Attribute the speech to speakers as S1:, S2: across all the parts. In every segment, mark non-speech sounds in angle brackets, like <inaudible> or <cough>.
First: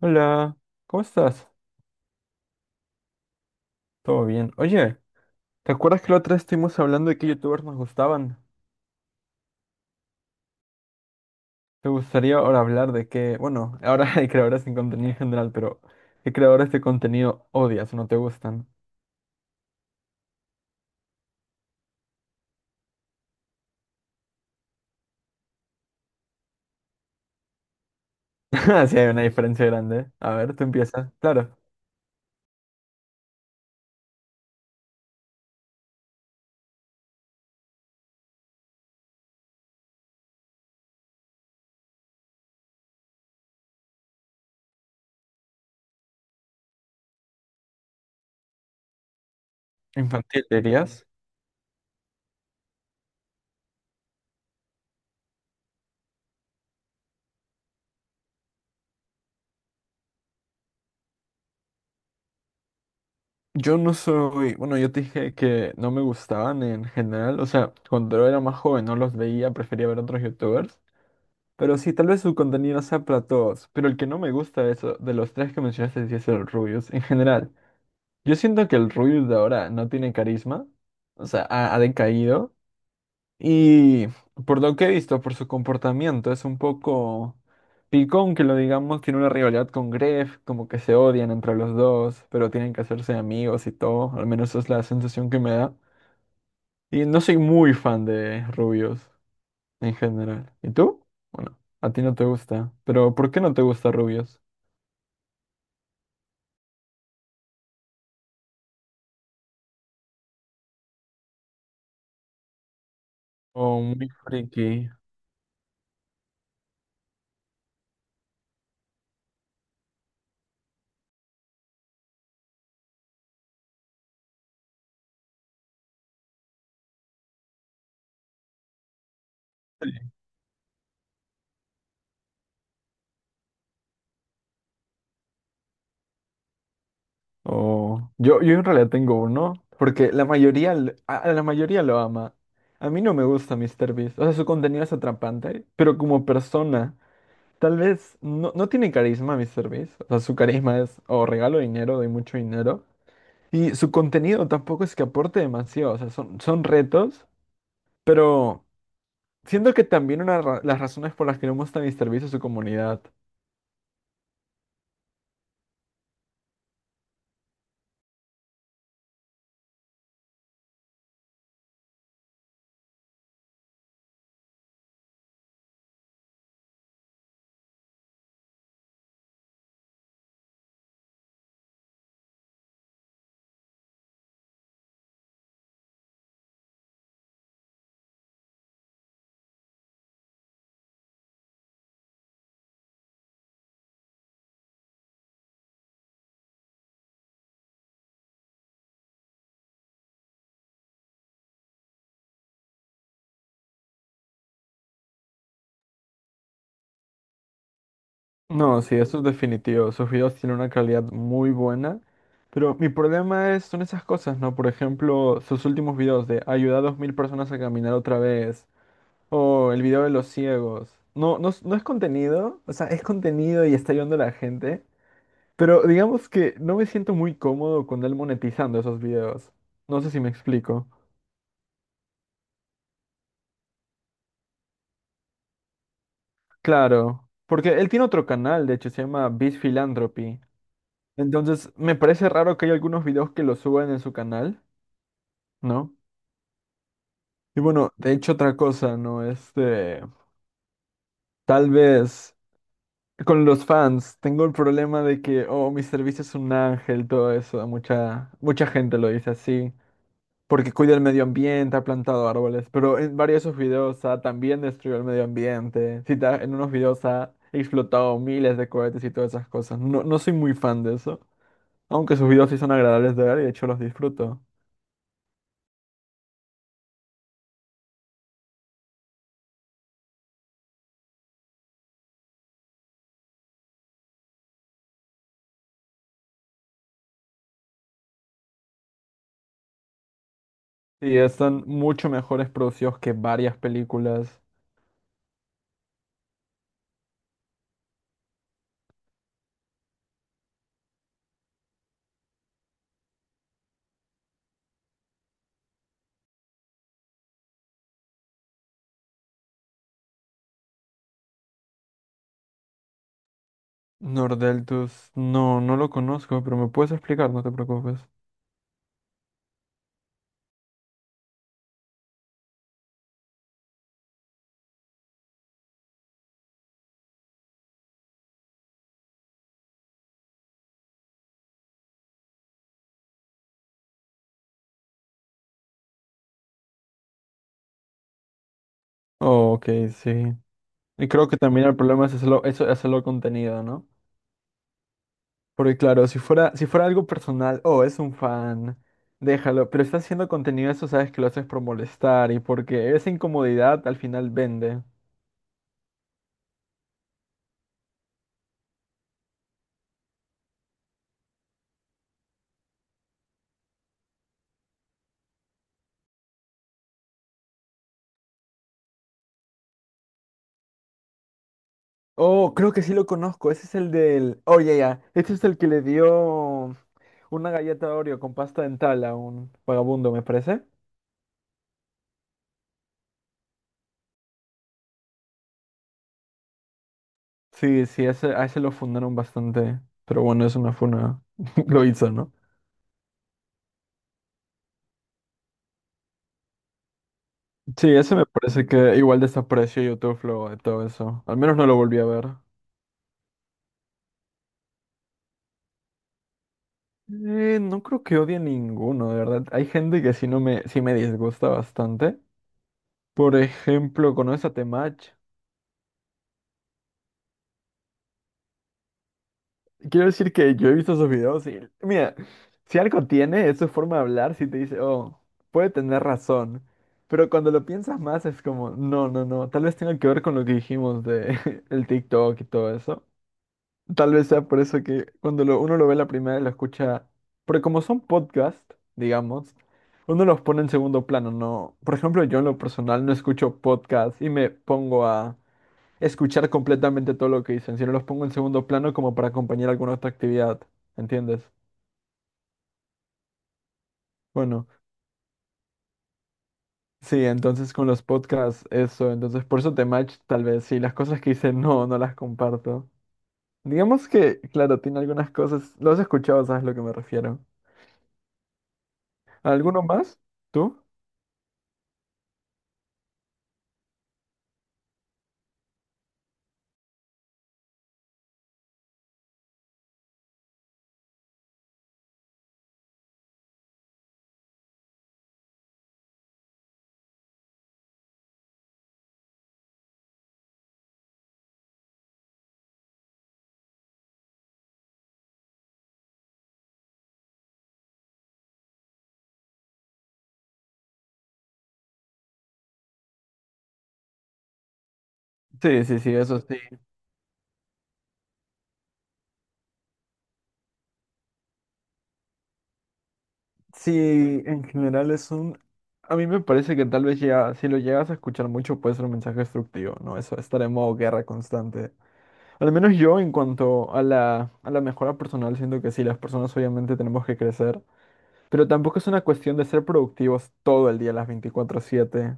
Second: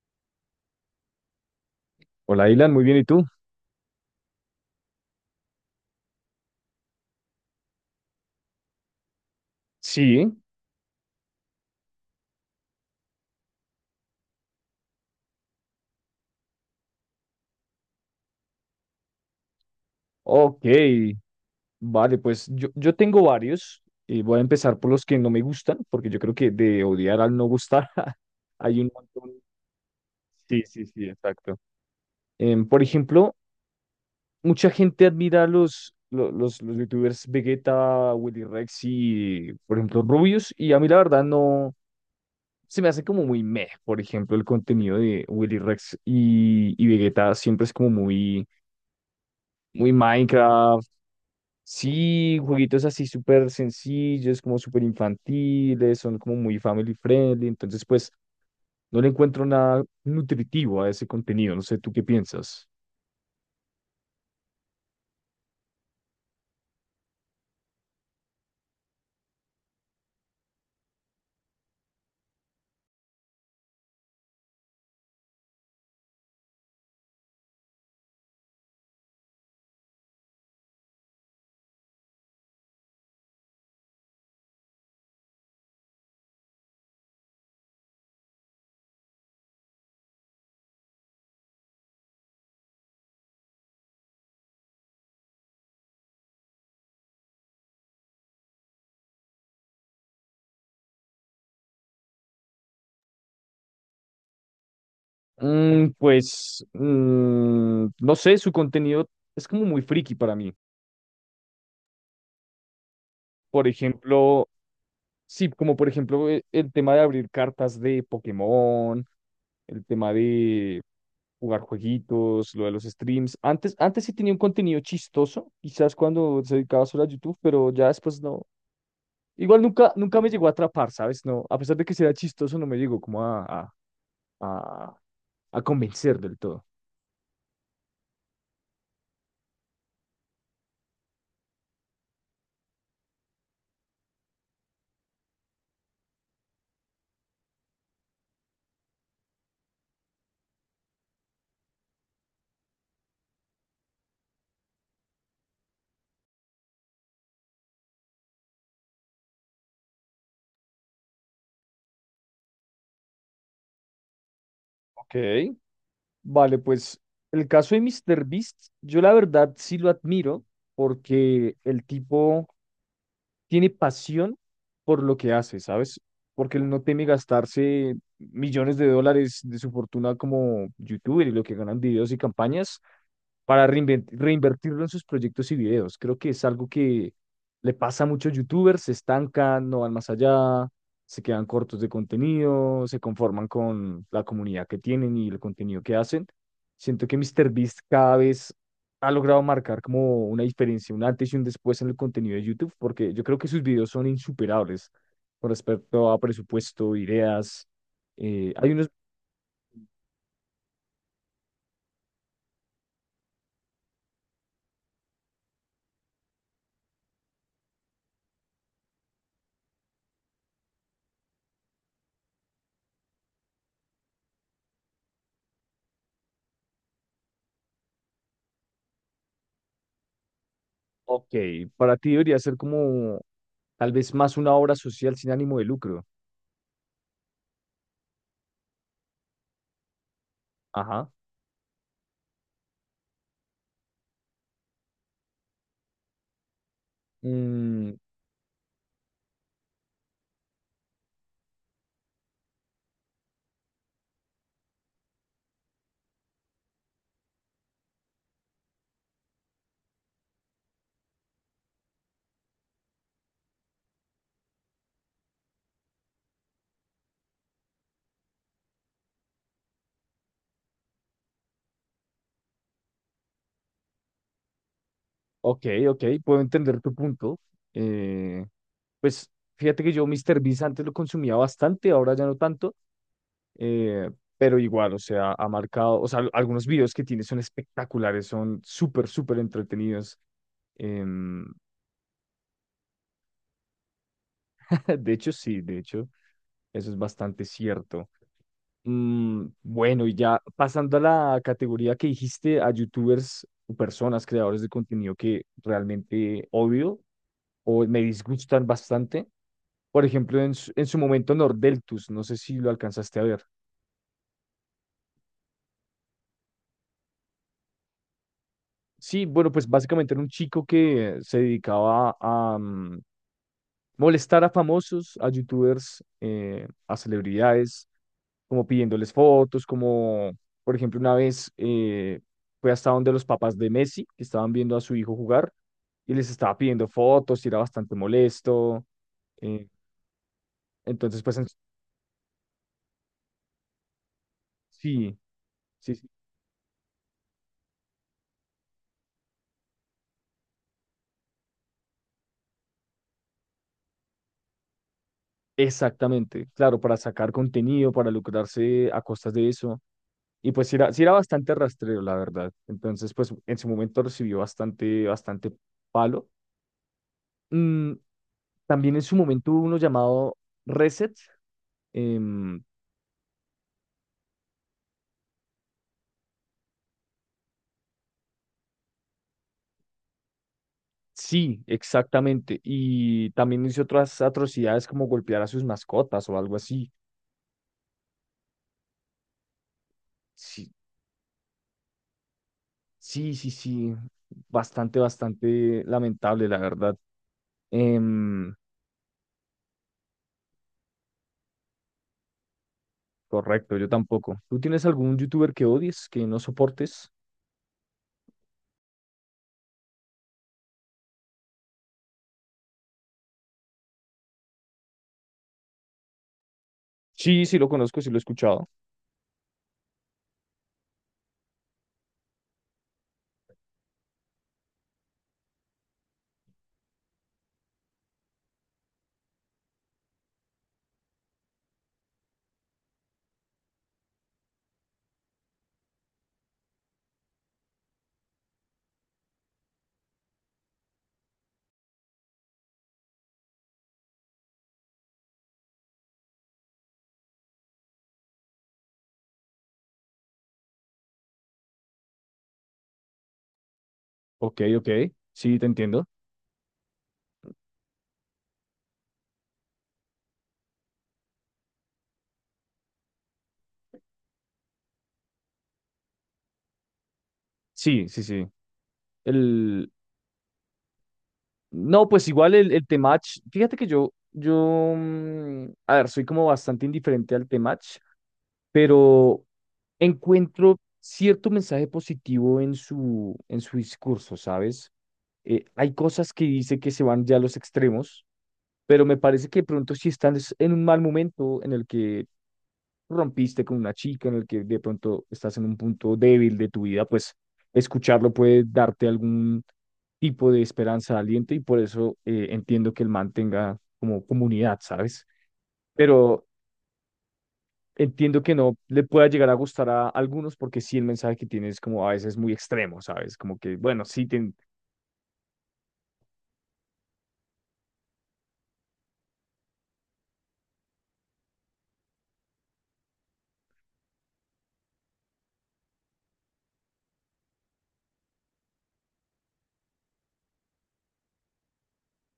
S1: Hola, ¿cómo estás?
S2: Hola, Ilan, muy bien, ¿y tú?
S1: ¿Todo bien? Oye, ¿te acuerdas que la otra vez estuvimos hablando de qué youtubers nos gustaban?
S2: Sí.
S1: ¿Te gustaría ahora hablar de qué, bueno, ahora <laughs> hay creadores sin contenido en general, pero qué creadores de contenido odias o no te gustan?
S2: Ok, vale, pues yo tengo varios y voy a empezar por los que no me gustan, porque yo creo que de odiar al no gustar <laughs> hay
S1: <laughs>
S2: un
S1: Sí, hay una
S2: montón.
S1: diferencia grande. A ver,
S2: Sí,
S1: tú
S2: sí, sí,
S1: empiezas. Claro,
S2: exacto. Por ejemplo, mucha gente admira a los youtubers Vegeta, Willy Rex y, por ejemplo, Rubius, y a mí la verdad no, se me hace como muy meh. Por ejemplo, el contenido de Willy Rex y Vegeta siempre es como muy, muy
S1: infantil,
S2: Minecraft.
S1: dirías.
S2: Sí, jueguitos así súper sencillos, como súper infantiles, son como muy family friendly, entonces pues no le encuentro nada nutritivo a ese contenido. No sé, ¿tú qué piensas?
S1: Yo no soy, bueno, yo te dije que no me gustaban en general, o sea, cuando era más joven no los veía, prefería ver otros youtubers. Pero sí, tal vez su contenido sea para todos, pero el que no me gusta de eso, de los tres que mencionaste, sí es el Rubius en general. Yo siento que el Rubius de ahora no tiene carisma, o sea, ha decaído, y por lo que he visto, por su comportamiento, es un poco picón que lo digamos, tiene una rivalidad con Gref, como que se odian entre los dos, pero tienen que hacerse amigos y todo, al menos esa es la sensación que me da. Y no soy muy fan de Rubius en general. ¿Y tú? Bueno, a ti no te gusta, pero ¿por qué no te gusta rubios?
S2: Pues, no sé, su contenido es como muy friki para mí. Por
S1: O muy
S2: ejemplo,
S1: friki,
S2: sí, como por ejemplo, el tema de abrir cartas de Pokémon, el tema de jugar jueguitos, lo de los streams. Antes, antes sí tenía un contenido chistoso, quizás cuando se dedicaba solo a YouTube, pero ya después no. Igual nunca, nunca me llegó a atrapar, ¿sabes? No, a pesar de que sí era chistoso, no me llegó como a, a convencer del todo.
S1: o... Yo en realidad tengo uno, porque la mayoría, a la mayoría lo ama. A mí no me gusta míster Beast. O sea, su contenido es atrapante, pero como persona, tal vez no, no tiene carisma míster Beast. O sea, su carisma es o regalo dinero, doy mucho dinero, y su contenido tampoco es que aporte demasiado, o sea, son retos, pero... Siento que también una las razones por las que no gusta MrBeast es su comunidad.
S2: Ok, vale, pues el caso de MrBeast, yo la verdad sí lo admiro porque el tipo tiene pasión por lo que hace, ¿sabes? Porque él no teme gastarse millones de dólares de su fortuna como youtuber y lo que ganan videos y campañas para reinvertirlo en sus proyectos y videos. Creo que es algo que le pasa a muchos youtubers: se estancan, no van más allá, se quedan cortos de contenido, se conforman con la comunidad que tienen y el contenido que hacen. Siento que MrBeast cada vez ha logrado marcar como una diferencia, un antes y un después en el contenido de YouTube, porque yo creo que sus videos son insuperables con respecto a presupuesto, ideas. Hay
S1: No,
S2: unos.
S1: sí, eso es definitivo. Sus videos tienen una calidad muy buena. Pero mi problema es, son esas cosas, ¿no? Por ejemplo, sus últimos videos de ayudar a 2000 personas a caminar otra vez. O el video de los ciegos. No, no, no es contenido. O sea, es contenido y está ayudando a la gente. Pero digamos que no me siento muy cómodo con él monetizando esos videos. No sé si me explico.
S2: Ok, para ti debería ser como tal vez más una obra social sin ánimo de lucro.
S1: Claro. Porque él tiene otro canal, de hecho, se llama Beast Philanthropy.
S2: Ajá.
S1: Entonces, me parece raro que hay algunos videos que lo suban en su canal, ¿no? Y bueno,
S2: Mm,
S1: de hecho otra cosa, ¿no? Este, tal vez con los fans tengo el problema de que, oh, mi servicio es un ángel, todo eso, mucha gente lo dice así, porque cuida el medio ambiente, ha plantado árboles, pero en varios de sus videos ha también destruido el medio ambiente, sí, en unos videos ha explotado miles de cohetes y todas esas cosas. No, no soy muy fan de eso, aunque sus videos sí son agradables de ver y de hecho los disfruto.
S2: ok, ok, puedo entender tu punto. Eh, pues fíjate que yo Mr. Beast antes lo consumía bastante, ahora ya no tanto, eh, pero igual, o sea, ha marcado. O sea, algunos videos que tiene son espectaculares, son súper, súper entretenidos.
S1: Sí,
S2: Em,
S1: están mucho mejores producidos que varias películas.
S2: <laughs> de hecho, sí, de hecho, eso es bastante cierto. Bueno, y ya pasando a la categoría que dijiste, a youtubers o personas, creadores de contenido que realmente odio o me disgustan bastante. Por ejemplo, en su momento Nordeltus, no sé si lo alcanzaste a ver.
S1: Nordeltus, no, no lo conozco, pero me puedes explicar, no te preocupes.
S2: Sí, bueno, pues básicamente era un chico que se dedicaba a molestar a famosos, a youtubers, a celebridades, como pidiéndoles fotos, como por ejemplo una vez fue hasta donde los papás de Messi, que estaban viendo a su hijo jugar, y les estaba pidiendo fotos y era bastante molesto.
S1: Oh,
S2: eh,
S1: ok, sí. Y
S2: entonces,
S1: creo
S2: pues
S1: que también el problema es hacerlo, eso, hacerlo contenido, ¿no?
S2: sí,
S1: Porque
S2: sí,
S1: claro,
S2: sí,
S1: si fuera algo personal, oh, es un fan, déjalo, pero estás haciendo contenido, eso sabes que lo haces por molestar y porque esa incomodidad al final vende.
S2: exactamente, claro, para sacar contenido, para lucrarse a costas de eso. Y pues sí era bastante rastrero, la verdad. Entonces, pues en su momento recibió bastante, bastante palo. Mm, También en su momento hubo uno llamado Reset.
S1: Oh,
S2: em,
S1: creo que sí lo conozco, ese es el del... Oh, ya, ya, este es el que le dio... Una galleta Oreo con pasta dental a un vagabundo, me parece.
S2: sí, exactamente. Y también hizo otras atrocidades como golpear a sus mascotas o algo así.
S1: Sí, sí, ese, a ese lo fundaron bastante. Pero bueno, es una
S2: Sí,
S1: funa. <laughs> Lo hizo, ¿no?
S2: sí, sí, sí. Bastante, bastante lamentable, la verdad.
S1: Sí, ese me
S2: Em,
S1: parece que igual desapareció YouTube luego de todo eso. Al menos no lo volví a ver.
S2: Correcto, yo tampoco. ¿Tú tienes algún youtuber que odies, que no soportes?
S1: No creo que odie ninguno, de verdad. Hay gente que sí no me, sí me disgusta bastante. Por ejemplo, ¿conoces a Temach?
S2: Sí, sí, lo conozco, sí lo he escuchado.
S1: Quiero decir que yo he visto sus videos y, mira, si algo tiene, es su forma de hablar, si te dice, oh, puede tener razón. Pero cuando lo piensas más es como, no, no, no, tal vez tenga que ver con lo que dijimos de <laughs> el TikTok y todo eso. Tal vez sea por eso que cuando uno lo ve la primera y lo escucha, porque como son podcasts, digamos, uno los pone en segundo plano, ¿no? Por ejemplo, yo en lo personal no escucho podcasts y me pongo a escuchar completamente todo lo que dicen, sino los pongo en segundo plano como para acompañar alguna otra actividad, ¿entiendes?
S2: Ok,
S1: Bueno,
S2: ok. Sí, te entiendo.
S1: sí, entonces con los podcasts, eso, entonces por eso te match tal vez, sí, las cosas que hice no, no las comparto. Digamos que, claro, tiene algunas cosas, lo has escuchado, sabes a lo que me refiero.
S2: Sí, sí, sí.
S1: ¿Alguno
S2: el
S1: más? ¿Tú?
S2: No, pues igual el Temach, fíjate que yo, a ver, soy como bastante indiferente al Temach, pero encuentro cierto mensaje positivo en su discurso, ¿sabes? Hay cosas que dice que se van ya a los extremos, pero me parece que de pronto sí están en un mal momento en el que rompiste con una chica, en el que de pronto estás en un punto débil de tu vida. Pues escucharlo puede darte algún tipo de esperanza, de aliento, y por eso entiendo que el man tenga como comunidad, ¿sabes?
S1: Sí, sí, sí, eso
S2: Pero
S1: sí.
S2: entiendo que no le pueda llegar a gustar a algunos, porque sí, el mensaje que tiene es como a veces muy extremo, ¿sabes? Como que, bueno, sí,
S1: Sí, en general es un... A mí me parece que tal vez ya, si lo llegas a escuchar mucho puede ser un mensaje destructivo, ¿no? Eso, estar en modo guerra constante. Al menos yo en cuanto a la mejora personal, siento que sí, las personas obviamente tenemos que crecer, pero tampoco es una cuestión de ser productivos todo el día, las 24/7.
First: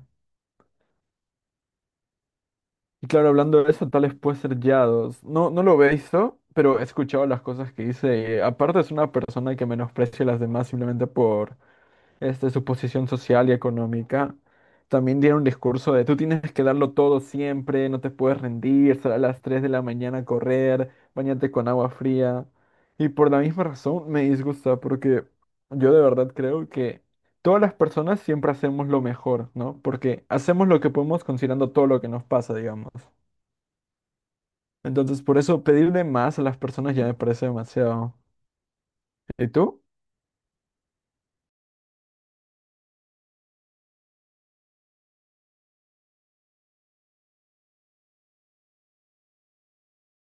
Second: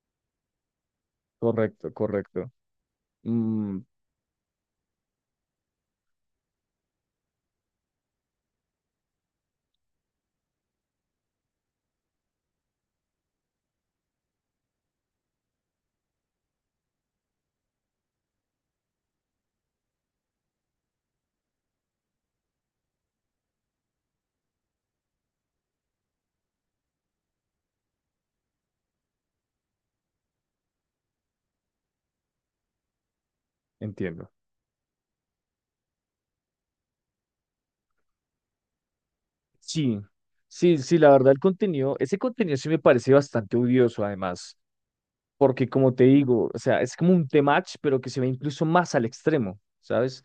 S2: correcto, correcto.
S1: Y claro, hablando de
S2: Mm,
S1: eso, tales vez puede ser Yados. No, no lo he visto, pero he escuchado las cosas que dice. Y, aparte es una persona que menosprecia a las demás simplemente por, este, su posición social y económica, también dieron un discurso de tú tienes que darlo todo siempre, no te puedes rendir, sal a las 3 de la mañana a correr, bañate con agua fría. Y por la misma razón me disgusta, porque yo de verdad creo que todas las personas siempre hacemos lo mejor, ¿no? Porque hacemos lo que podemos considerando todo lo que nos pasa, digamos.
S2: Entiendo.
S1: Entonces, por eso pedirle más a las personas ya me parece demasiado. ¿Y tú?
S2: Sí, sí, sí, la verdad el contenido, ese contenido sí me parece bastante odioso, además porque como te digo, o sea, es como un tematch, pero que se ve incluso más al extremo, ¿sabes?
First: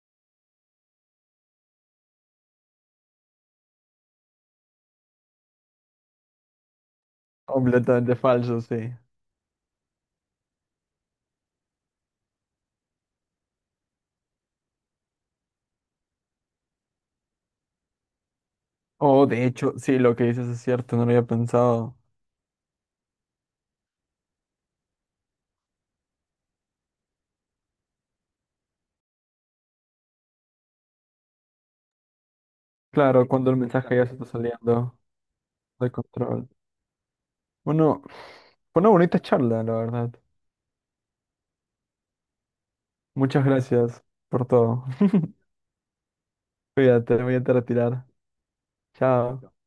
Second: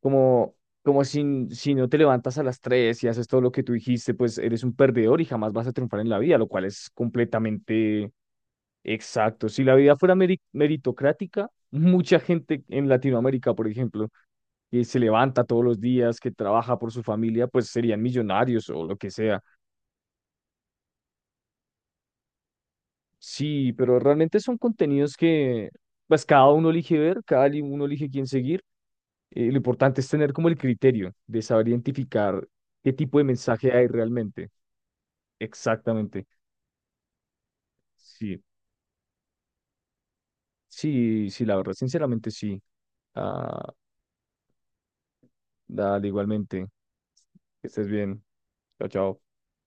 S2: Como, como si, no te levantas a las 3 y haces todo lo que tú dijiste, pues eres un perdedor y jamás vas a triunfar en la vida, lo cual es completamente
S1: Completamente falso, sí.
S2: exacto. Si la vida fuera meritocrática, mucha gente en Latinoamérica, por ejemplo, que se levanta todos los días, que trabaja por su familia, pues serían millonarios o lo que
S1: Oh,
S2: sea.
S1: de hecho, sí, lo que dices es cierto, no lo había pensado.
S2: Sí, pero realmente son contenidos que pues cada uno elige ver, cada uno elige quién seguir. Lo importante es tener como el criterio de saber identificar qué tipo de
S1: Claro, cuando el
S2: mensaje hay
S1: mensaje ya se está
S2: realmente.
S1: saliendo de
S2: Exactamente.
S1: control. Bueno,
S2: Sí,
S1: fue una bonita charla, la verdad.
S2: sí, sí, la verdad, sinceramente sí.
S1: Muchas
S2: Ah,
S1: gracias por todo. <laughs>
S2: dale, igualmente.
S1: Cuídate, voy a te
S2: Que estés
S1: retirar.
S2: bien. Chao, chao.
S1: Chao.